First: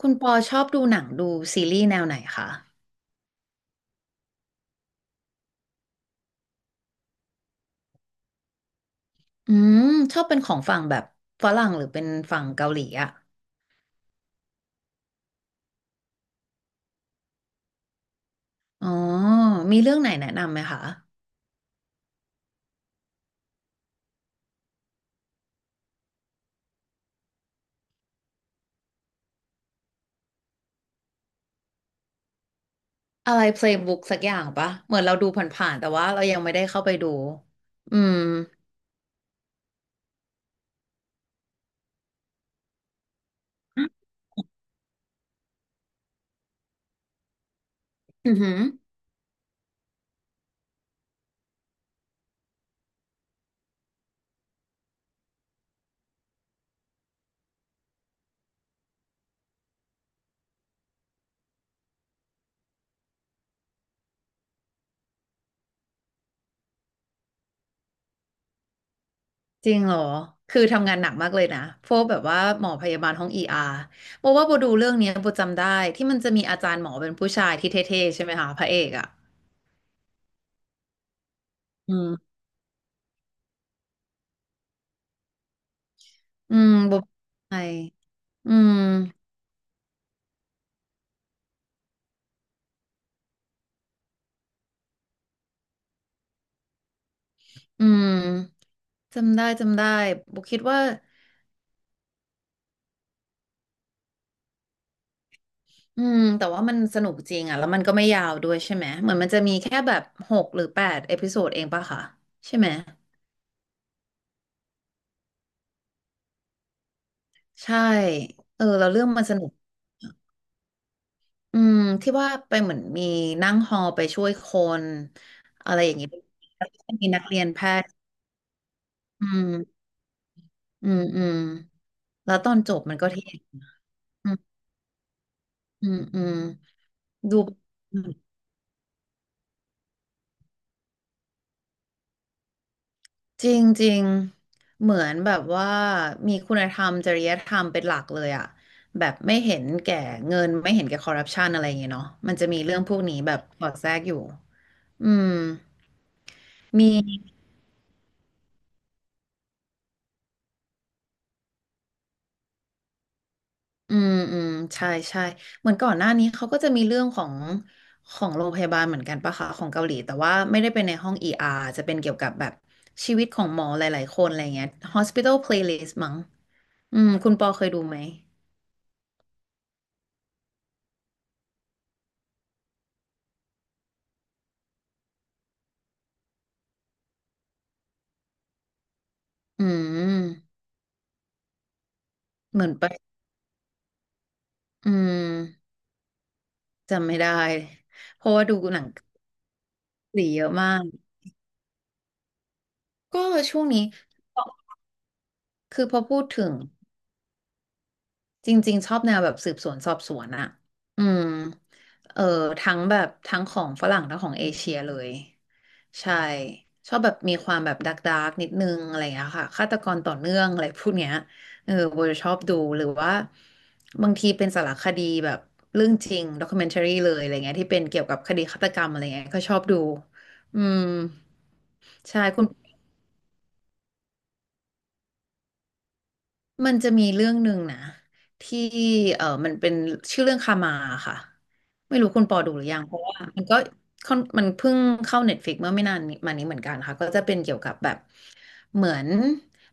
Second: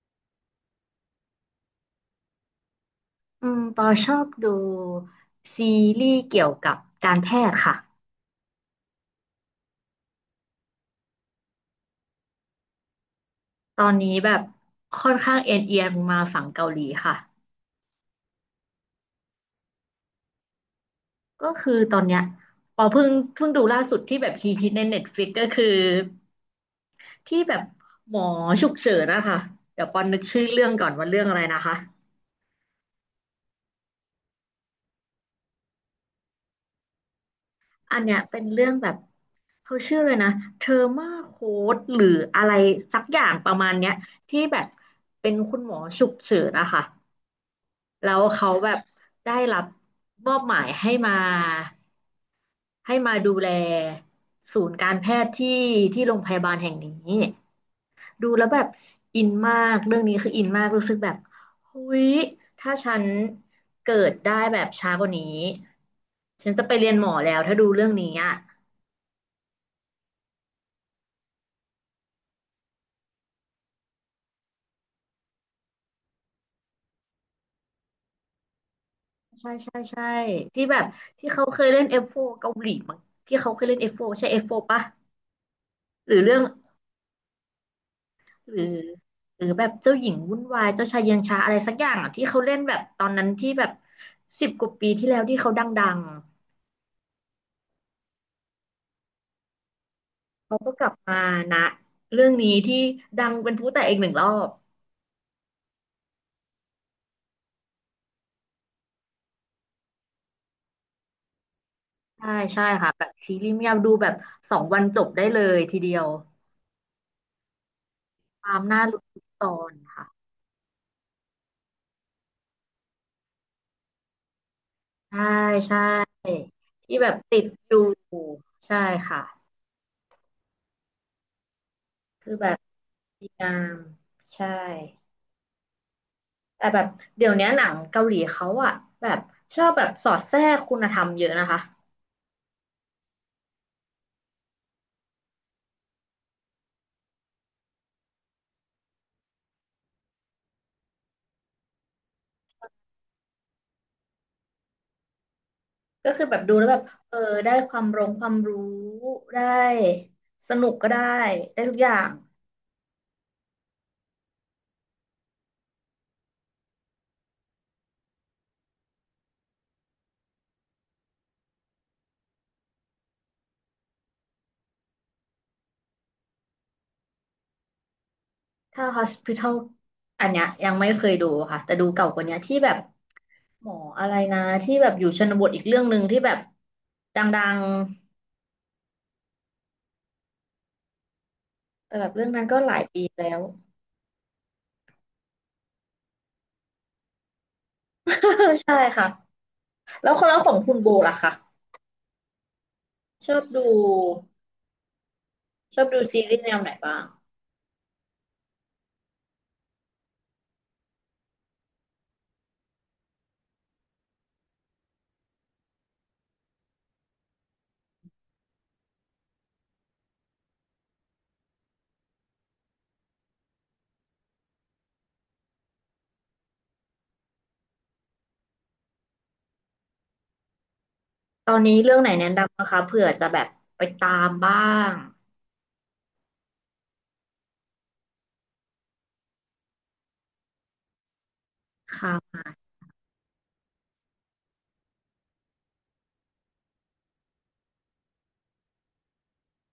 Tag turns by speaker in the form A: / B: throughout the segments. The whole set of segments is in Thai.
A: คุณปอชอบดูหนังซีรีส์แนวไหนคะ
B: อืมปอชอบดูซีรีส์เกี่ยวกับการแพทย์ค่ะ
A: อืมชอบเป็นของฝั่งแบบฝรั่งหรือเป็นฝั่งเกาหลีอะ
B: ตอนนี้แบบค่อนข้างเอ็นเอียงมาฝั่งเกาหลีค่ะ
A: อ๋อมีเรื่องไหนแนะนำไหมคะ
B: ก็คือตอนเนี้ยปอเพิ่งดูล่าสุดที่แบบฮิตฮิตในเน็ตฟลิกก็คือที่แบบหมอฉุกเฉินนะคะเดี๋ยวปอนึกชื่อเรื่องก่อนว่าเรื่องอะไรนะคะ
A: อะไร Playbook สักอย่างปะเหมือนเราดูผ่านๆแต่ว่าเรายังไม่ได้เข้าไปดูอื
B: อันเนี้
A: ม
B: ยเป็นเรื่องแบบเขาชื่อเลยนะเทอร์มาโค้ดหรืออะไรสักอย่างประมาณเนี้ยที่แบบเป็นคุณหมอฉุกเฉินนะคะ แล้ว
A: อือ
B: เขา
A: หือ
B: แบบได้รับมอบหมายให้มาดูแลศูนย์การแพทย์ที่ที่โรงพยาบาลแห่งนี้ดูแล้วแบบอินมากเรื่องนี้คืออินมากรู้สึกแบบเฮ้ยถ้าฉันเกิดได้แบบช้ากว่านี้ฉันจะไปเรียนหมอแล้วถ้าดูเรื่องนี้อ่ะ
A: จริงเหรอ คือทำงานหนักมากเลยนะพวกแบบว่าหมอพยาบาลห้องเออาร์โบดูเรื่องเนี้ยโบจำได้ที่มันจะมีอาจารย์หมอเป็นผู้ชายที่เท่ๆใช่ไหมคะพระเอกอะ
B: ใช่ใช่ใช่ที่แบบที่เขาเคยเล่น
A: อื
B: F4
A: ม
B: เกาหลีมั้งที่เขาเคยเล่น F4 ใช่ F4 ปะหรือเรื่อง
A: อืมโบใช่อื
B: หรื
A: ม
B: อแบบเจ้าหญิงวุ่นวายเจ้าชายเย็นชาอะไรสักอย่างอ่ะที่เขาเล่นแบบตอนนั้นที่แบบสิบกว่าปีที่แล้วที่เขาดัง
A: อืม จำได้บุ
B: ๆ
A: ก
B: เขา
A: คิด
B: ก็
A: ว่า
B: กลับมานะเรื่องนี้ที่ดังเป็นพลุแตกอีกหนึ่งรอบ
A: อืมแต่ว่ามันสนุกจริงอ่ะแล้วมันก็ไม่ยาวด้วยใช่ไหมเหมือนมันจะมีแค่แบบหกหรือแปดเอพิโซดเองปะคะ
B: ใช่
A: ใช่
B: ใช่
A: ไหม
B: ค่ะแบบซีรีส์ไม่ยาวดูแบบสองวันจบได้เลยทีเดียว
A: ใช่
B: ตา
A: เอ
B: ม
A: อ
B: หน้า
A: แล้ว
B: ลุ้
A: เรื่
B: น
A: อง
B: ทุ
A: มัน
B: ก
A: ส
B: ต
A: นุก
B: อนค่ะ
A: อืมที่ว่าไปเหมือนมีนั่งฮอลไปช่วยคน
B: ใช่ใช
A: อะไรอย่างเงี้ย
B: ่
A: แล้วก็
B: ที่แบ
A: มี
B: บ
A: นักเรี
B: ติ
A: ย
B: ด
A: นแพ
B: ดู
A: ทย์
B: ใช่ค่ะ
A: อืมอืมอืม
B: คือ
A: แล้ว
B: แบ
A: ตอ
B: บ
A: นจบมันก็เท่
B: ดีงาม
A: อื
B: ใช่
A: มอืมอืม
B: แต่แบบเดี๋ยว
A: ดู
B: เนี้ยหนังเกาหลีเขาอะแบบชอบแบบสอดแทรกคุณธรรมเยอะนะคะ
A: จริงจริงเหมือนแบบว่ามีคุณธรรมจริยธรรมเป็นหลักเลยอะแบบไม่เห็นแก่เงินไม่เห็นแก่คอร์รัปชันอะไรอย่างเงี้ยเนาะมันจะมีเรื่องพวกนี้แบบสอดแทรกอยู่อืม
B: ก็คือแบบดูแล้วแบบ
A: มี
B: เออได้ความรงความรู้ได้สนุกก็ได้ได้ทุกอย่าง
A: อืมอืมใช่ใช่เหมือนก่อนหน้านี้เขาก็จะมีเรื่องของโรงพยาบาลเหมือนกันปะคะของเกาหลีแต่ว่าไม่ได้เป็นในห้อง ER จะเป็นเกี่ยวกับแบบชีวิตของหมอหลายๆคนอะไรเงี้ย Hospital Playlist มั้งอืมคุณปอเคยดูไหม
B: ถ้า Hospital อันเนี้ยยังไม่เคยดูค่ะแต่ดูเก่ากว่าเนี้ยที่แบบหมออะไรนะที่แบบอยู่ชนบทอีกเรื่องหนึ่งที่แบบดัง
A: อืม
B: ๆแต่แบบเรื่องนั้นก็
A: เหมื
B: ห
A: อน
B: ลาย
A: ไป
B: ปีแล้ว
A: อืม จำไม่ได้ เพราะว่าดู
B: ใช่
A: หนัง
B: ค่ะ
A: เกา
B: แล้ว
A: ห
B: ค
A: ลี
B: นละ
A: เย
B: ข
A: อะ
B: อง
A: มา
B: คุณ
A: ก
B: โบล่ะคะ
A: ก็
B: ชอบ
A: ช่วง
B: ดู
A: นี้คือพอ
B: ซี
A: พูด
B: รีส์
A: ถึ
B: แน
A: ง
B: วไหนบ้าง
A: จริงๆชอบแนวแบบสืบสวนสอบสวนอะอืมเออทั้งแบบทั้งของฝรั่งทั้งของเอเชียเลยใช่ชอบแบบมีความแบบดักนิดนึงอะไรอย่างเงี้ยค่ะฆาตกรต่อเนื่องอะไรพวกเนี้ยเออโบจะชอบดูหรือว่าบางทีเป็นสารคดีแบบเรื่องจริงด็อก m e n t a r y เลยอะไรเงี้ยที่เป็นเกี่ยวกับคดีฆาตกรรมอะไรเงี้ยก็ชอบดูอืม
B: ตอนนี้เรื่องไหน
A: ใช่
B: แนะ
A: คุณ
B: นำนะคะเผื่อจะแบบไปตามบ้าง
A: มันจะมีเรื่องหนึ่งนะที่เออมันเป็นชื่อเรื่องคามาค่ะไม่รู้
B: ค่
A: คุณปอดูห
B: ะ
A: รือยังเพราะว่ามันก็ค่อนมันเพิ่งเข้าเน็ตฟ i ิกเมื่อไม่นานนี้มานี้เหมือนกันค่ะก็จะเป็นเกี่ยวกับแบบ เหมือน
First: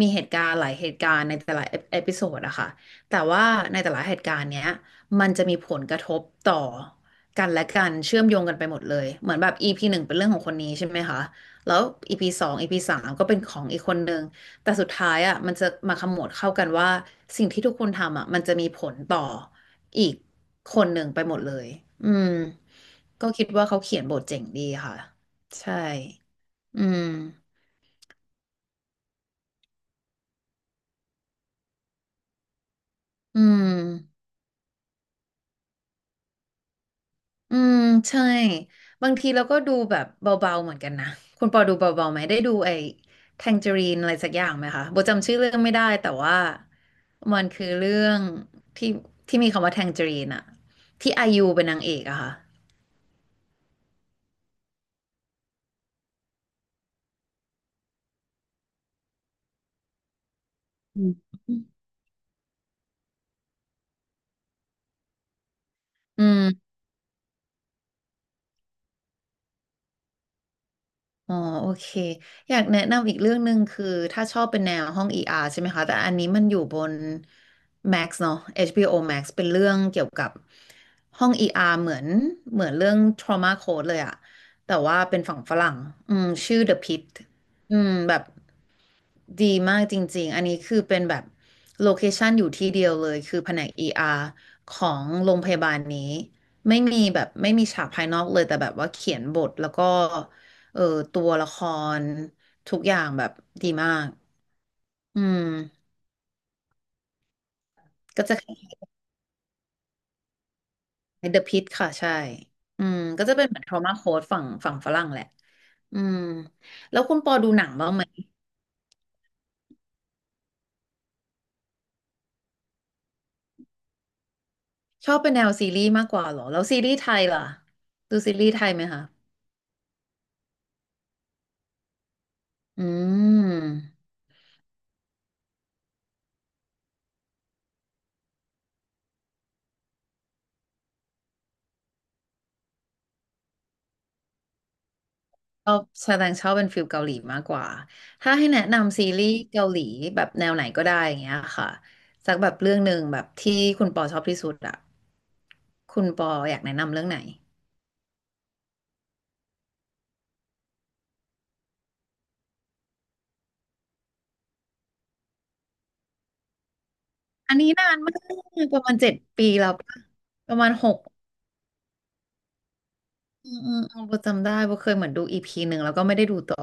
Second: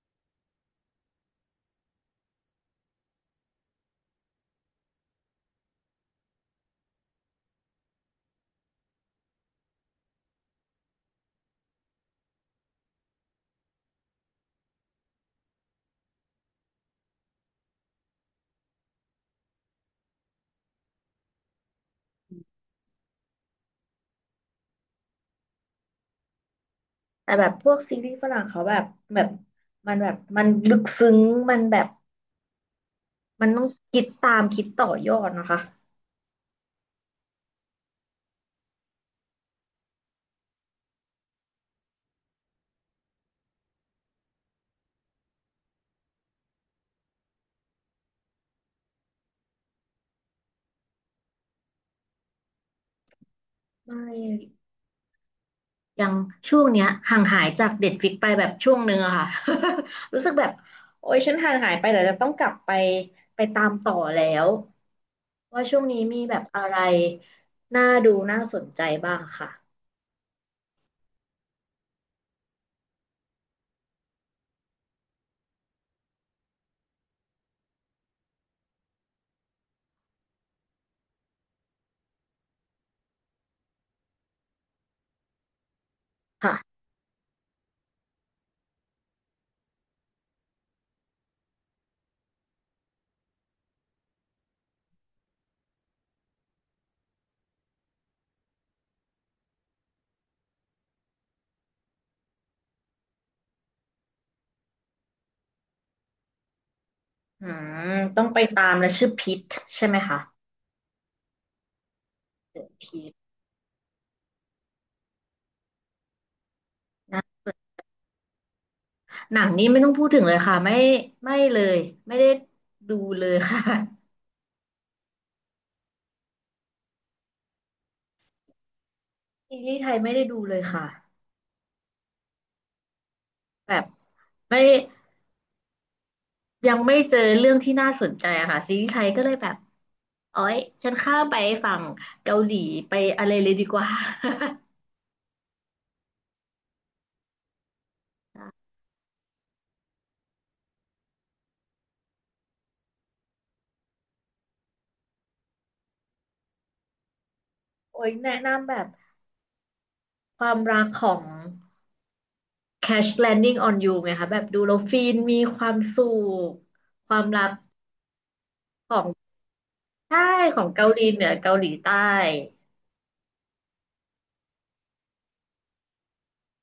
A: มีเหตุการณ์หลายเหตุการณ์ในแต่ละเอพิโซดอะค่ะแต่ว่าในแต่ละเหตุการณ์เนี้ยมันจะมีผลกระทบต่อกันและกันเชื่อมโยงกันไปหมดเลยเหมือนแบบ EP หนึ่งเป็นเรื่องของคนนี้ใช่ไหมคะแล้ว EP สอง EP สามก็เป็นของอีกคนนึงแต่สุดท้ายอะมันจะมาขมวดเข้ากันว่าสิ่งที่ทุกคนทำอะมันจะมีผลต่ออีกคนหนึ่งไปหมดเลยอืมก็คิดว่าเขาเขียนบทเจ๋งดีค่ะใช่อืม
B: แต่แบบพวกซีรีส์ฝรั่งเขาแบบมันแบบมันลึกซึ้งมันแบบ
A: อื
B: มันต้อ
A: ม
B: งคิดตามคิดต่อยอดนะคะ
A: อืมใช่บางทีเราก็ดูแบบเบาๆเหมือนกันนะคุณปอดูเบาๆไหมได้ดูไอ้แทงเจอรีนอะไรสักอย่างไหมคะโบจำชื่อเรื่องไม่ได้แต่ว่ามันคือเรื่องที่ที่มีคำว่าแทงเจอรีนอะที่ไอายูเป็นนางเอกอะค่ะ
B: ไม่ยังช่วงเนี้ยห่างหายจากเด็ดฟิกไปแบบช่วงหนึ่งอะค่ะ รู้สึกแบบ
A: อื
B: โอ๊ยฉั
A: ม
B: นห่างหายไปเดี๋ยวจะต้องกลับไปตามต่อแล้วว่าช่วงนี้มี
A: อื
B: แบบอะ
A: ม
B: ไรน่าดูน่าสนใจบ้างค่ะ
A: อ๋อโอเคอยากแนะนำอีกเรื่องหนึ่งคือถ้าชอบเป็นแนวห้อง ER ใช่ไหมคะแต่อันนี้มันอยู่บน Max เนอะ HBO Max เป็นเรื่องเกี่ยวกับห้อง ER เหมือนเรื่อง Trauma Code เลยอะแต่ว่าเป็นฝั่งฝรั่งอืมชื่อ
B: ค่ะ
A: The Pitt อืมแบบดีมากจริงๆอันนี้คือเป็นแบบโลเคชันอยู่ที่เดียวเลยคือแผนก ER ของโรงพยาบาลนี้ไม่มีฉากภายนอกเลยแต่แบบว่าเขียนบทแล้วก็ เออตัวละครทุกอย่างแบบดีมากอืม
B: อืมต้อ
A: ก็
B: ง
A: จะ
B: ไป
A: คล้า
B: ตามและ
A: ย
B: ชื่อพิทใช่ไหมคะ
A: ๆ The Pitt ค่ะใช่อื
B: พิ
A: ม
B: ท
A: ก็จะเป็นเหมือน trauma code ฝั่งฝรั่งแหละอืมแล้วคุณ
B: นะ
A: ปอดูหนังบ้างไหม
B: หนังนี้ไม่ต้องพูดถึงเลยค่ะไม่ไม่เลยไม่ได้ดูเลยค่ะ
A: ชอบเป็นแนวซีรีส์มากกว่าเหรอแล้วซีรีส์ไทยล่ะดูซีรีส์ไทยไหมคะ
B: ซีรีส์ไทยไม่ได้ดูเลยค่ะ
A: อื
B: แบบ
A: ม
B: ไม่ยังไม่เจอเรื่องที่น่าสนใจอะค่ะซีรีส์ไทยก็เลยแบบโอ๊ยฉันข้ามไปฝั่งเกาหลีไปอะไรเลยดีกว่า
A: ชอบแสดงชอบเป็นฟิลเกาหลีมากกว่าถ้าให้แนะนำซีรีส์เกาหลีแบบแนวไหนก็ได้อย่างเงี้ยค่ะสักแบบเรื่องหนึ่งแบบที่คุณปอชอบที่สุดอะคุณปออยากแนะนำเรื่องไหน
B: โอ้ยแนะนำแบบความรักของ Crash Landing on You ไงคะแบบดูแล้วฟินมีความสุขความรัก
A: อันนี้นานมากประมา
B: ข
A: ณ
B: อ
A: เจ็ด
B: ง
A: ปีแล้วปะ
B: ใช่
A: ป
B: ข
A: ระ
B: อ
A: มา
B: ง
A: ณห
B: เกาห
A: ก
B: ลีเหนือเกาหลีใต้
A: อืมอืมอืมโบจำได้โบเคยเหมือนดูอีพีหนึ่งแล้วก็ไม่ได้ดูต่อ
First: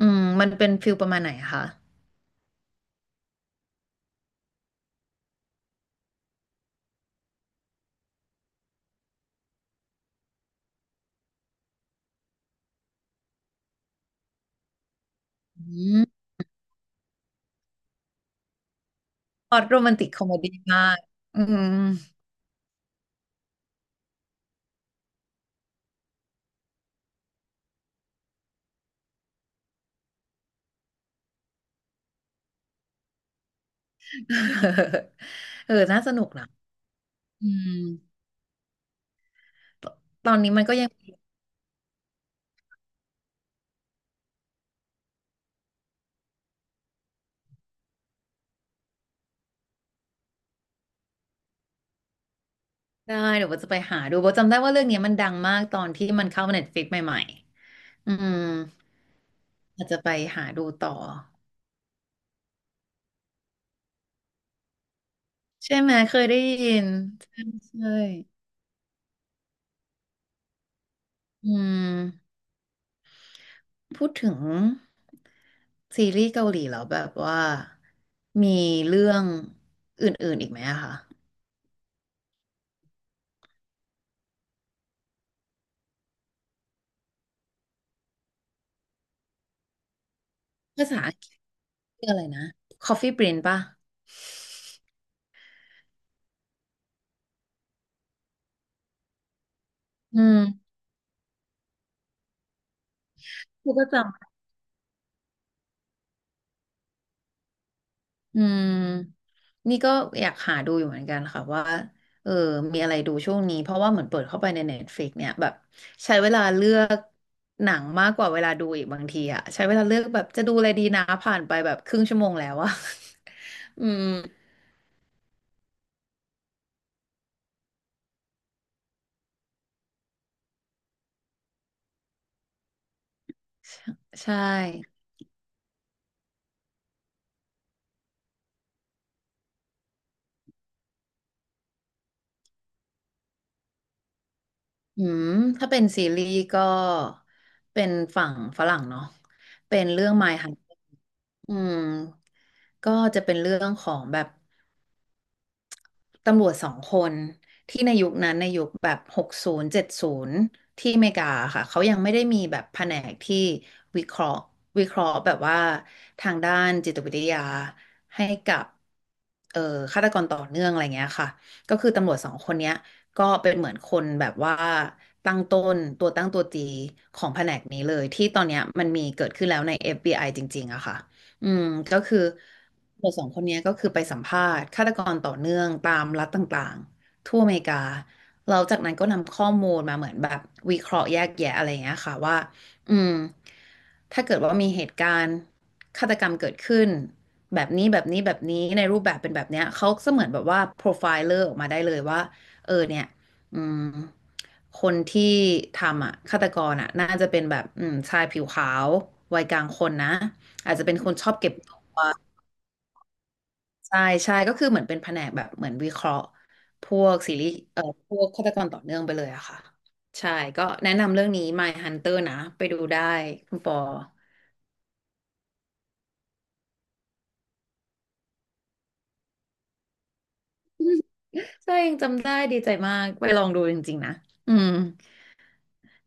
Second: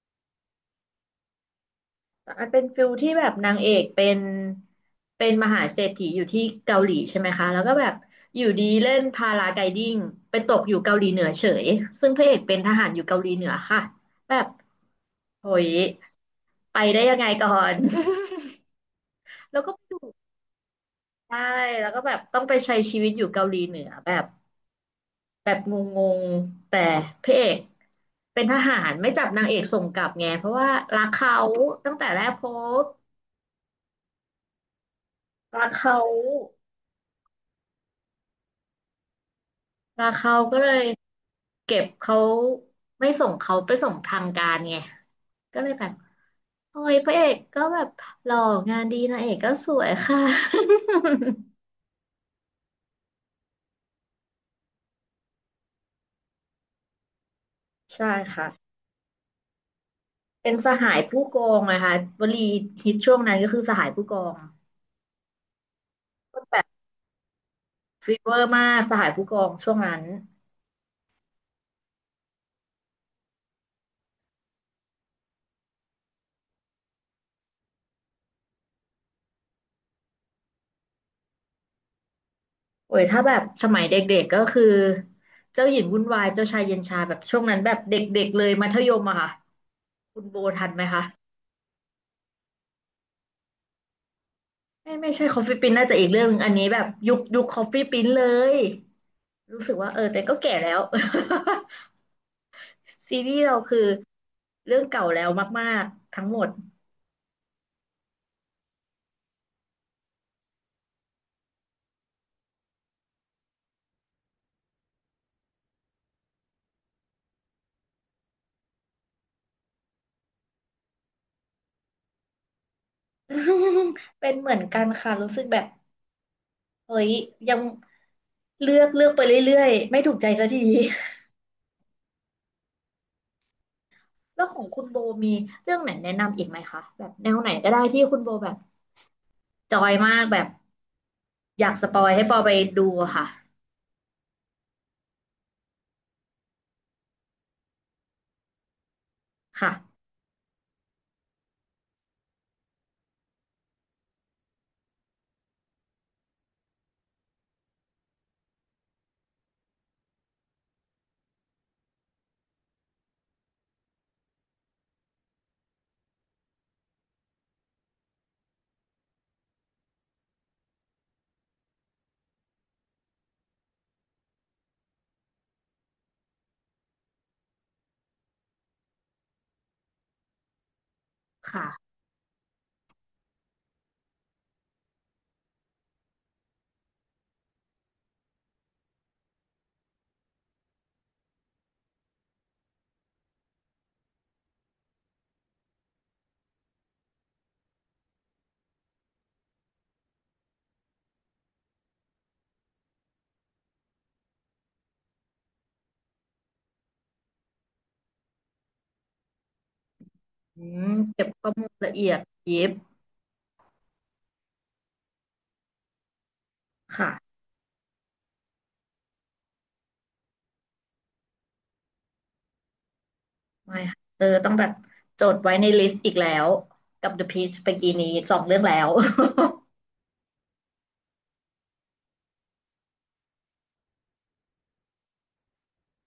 A: อืมมันเป็นฟิลประมาณไหนคะ
B: มันเป็นฟิลที่แบบนางเอกเป็นเป็นมหาเศรษฐีอยู่ที่เกาหลีใช่ไหมคะแล้วก็แบบอยู่ดีเล่นพาราไกลดิ้งไปตกอยู่เกาหลีเหนือเฉยซึ่งพระเอกเป็นทหารอยู่เกาหลีเหนือค่ะแบบโหย
A: อืม
B: ไปได้ยังไงก่อน
A: พล็
B: แล้
A: อ
B: ว
A: ต
B: ก็
A: โร
B: ไป
A: แม
B: อ
A: น
B: ยู่
A: ติกคอมเมดี้มาก
B: ใช่
A: อืม
B: แล้วก็แบบต้องไปใช้ชีวิตอยู่เกาหลีเหนือแบบ แบบงงๆแต่พระเอกเป็นทหารไม่จับนางเอกส่งกลับไงเพราะว่ารักเขาตั้งแต่แรกพบ รัก
A: เออ
B: เขา
A: น่าสนุกนะอืมต
B: รัก
A: ตอ
B: เขา
A: นนี้
B: ก็
A: มัน
B: เล
A: ก็
B: ย
A: ยัง
B: เก็บเขาไม่ส่งเขาไปส่งทางการไงก็เลยแบบโอ้ยพระเอกก็แบบหล่องานดีนางเอกก็สวยค่ะ
A: ได้เดี๋ยวโบจะไปหาดูโบจำได้ว่าเรื่องเนี้ยมันดังมากตอนที่มันเข้าเน็ฟิกใหม่ ๆ
B: ใช่
A: อืม
B: ค่ะ
A: อาจจะไปหา
B: เป็น
A: ดู
B: สหา
A: ต่อ
B: ยผู้กองนะคะวลีฮิตช่วงนั้นก็คือสหายผู้กอง
A: ใช่ไหมเคยได้
B: ก็แบบ
A: ยินใช่ใช่
B: ฟีเวอร์มากสหายผู้กองช่วงนั้น
A: อืมพูดถึงซีรีส์เกาหลีแล้วแบบว่ามีเรื่องอื่นๆอีกไหมอะคะ
B: โอ้ยถ้าแบบสมัยเด็กๆก็คือเจ้าหญิงวุ่นวายเจ้าชายเย็นชาแบบช่วงนั้นแบบเด็กๆเลยมัธยมอะค่ะคุณโบทันไหม
A: ภาษา
B: คะ
A: อังกฤษเรื่องอะไรนะ Coffee Prince ป่ะ
B: ไม่ไม่ใช่คอฟฟี่ปิ้นน่าจะอีกเรื่องหนึงอันนี้แบบยุคคอฟฟี่ปิ้นเลยรู้สึกว่าเออแต่
A: อื
B: ก็แก่แล้
A: ม
B: ว ซีรีส์เรา
A: กู
B: คือ
A: ก็จ
B: เรื่องเก่าแล้วมากๆทั้งหมด
A: อืมนี่ก็อยากหาดูอยู่เหมือนกันค่ะว่าเออมีอะไรดูช่วงนี้เพราะว่าเหมือนเปิดเข้าไปใน Netflix เนี่ยแบบใช้เวลาเลือกหนังมากกว่าเวลาดูอีกบางทีอะใช้เวลาเลือกแบบจะดูอะไรดีนะผ่านไปแบบครึ่งชั่วโมงแล้วอะ อืม
B: เป็นเหมือนกันค่ะรู้สึกแบบเฮ้ยยังเลือกเลือกไปเรื่อยๆไม่ถูกใจสักที
A: ใช่
B: แล้วของคุณโบมีเรื่องไหนแนะนำอีกไหมคะแบบแนวไหนก็ได้ที่คุณโบแบบจอยมากแบบอยากสปอยให้ปอไปดูอะค่ะ
A: อืมถ้าเป็นซีรีส์ก็เป็นฝั่งฝรั่งเนาะเป็น
B: ค่ะ
A: เรื่อง My Hunter อืมก็จะเป็นเรื่องของแบบ ตำรวจสองคนที่ในยุคนั้นในยุคแบบ60-70ที่อเมริกาค่ะเขายังไม่ได้มีแบบแผนกที่วิเคราะห์วิเคราะห์แบบว่าทางด้านจิตวิทยาให้กับเอ่อฆาตกรต่อเนื่องอะไรเงี้ยค่ะก็คือตำรวจสองคนเนี้ยก็เป็นเหมือนคนแบบว่าตั้งต้นตัวตั้งตัวตีของแผนกนี้เลยที่ตอนเนี้ยมันมีเกิดขึ้นแล้วใน FBI จริงๆอะค่ะ อืม
B: ค่ะ
A: ก็คือตำรวจสองคนเนี้ยก็คือไปสัมภาษณ์ฆาตกรต่อเนื่องตามรัฐต่างๆทั่วอเมริกาเราจากนั้นก็นำข้อมูลมาเหมือนแบบวิเคราะห์แยกแยะอะไรอย่างเงี้ยค่ะว่าอืมถ้าเกิดว่ามีเหตุการณ์ฆาตกรรมเกิดขึ้นแบบนี้แบบนี้แบบนี้ในรูปแบบเป็นแบบเนี้ยเขาก็เสมือนแบบว่าโปรไฟล์เลอร์ออกมาได้เลยว่าเออเนี่ยอืมคนที่ทำอ่ะฆาตกรอ่ะน่าจะเป็นแบบอืมชายผิวขาววัยกลางคนนะ
B: อื
A: อาจจะ
B: ม
A: เป็นคน
B: เก็
A: ช
B: บ
A: อบ
B: ข้
A: เก็
B: อ
A: บ
B: มูล
A: ตั
B: ละ
A: ว
B: เอียดยิบ
A: ใช่ใช่ก็คือเหมือนเป็นแผนกแบบเหมือนวิเคราะห์พวก
B: ค่ะ
A: ซีรีส์พวกฆาตกรต่อเนื่องไปเลยอะค่ะใช่ก็แนะนำเรื่องนี้ My Hunter นะไปดูได้คุณปอ
B: ไม่ค่ะเออต้องแบบจดไว้ในลิสต์อีกแล้วกับ The Peach ไปกีนี้สองเรื่องแล้ว
A: ใช่ยังจำได้ดีใจมากไปลองดูจริงๆนะอืม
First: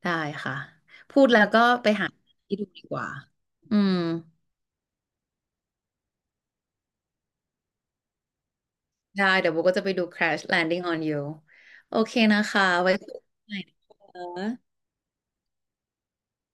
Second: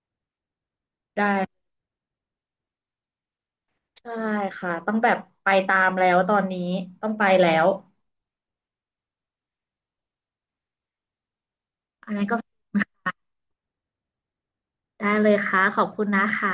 A: ได้ค่ะ พูดแล้วก็
B: ได้
A: ไปหาที่ดูดีกว่าอืม
B: ใช่ค่ะต้องแบบไปตามแล้วตอนนี้ต้องไปแล้ว
A: ได้เดี๋ยวโบก็จะไปดู Crash Landing on You โอ
B: อั
A: เค
B: นนั้นก็
A: นะคะไว้คุยกันใหม่นะคะ
B: ได้เลยค่ะขอบคุณนะคะ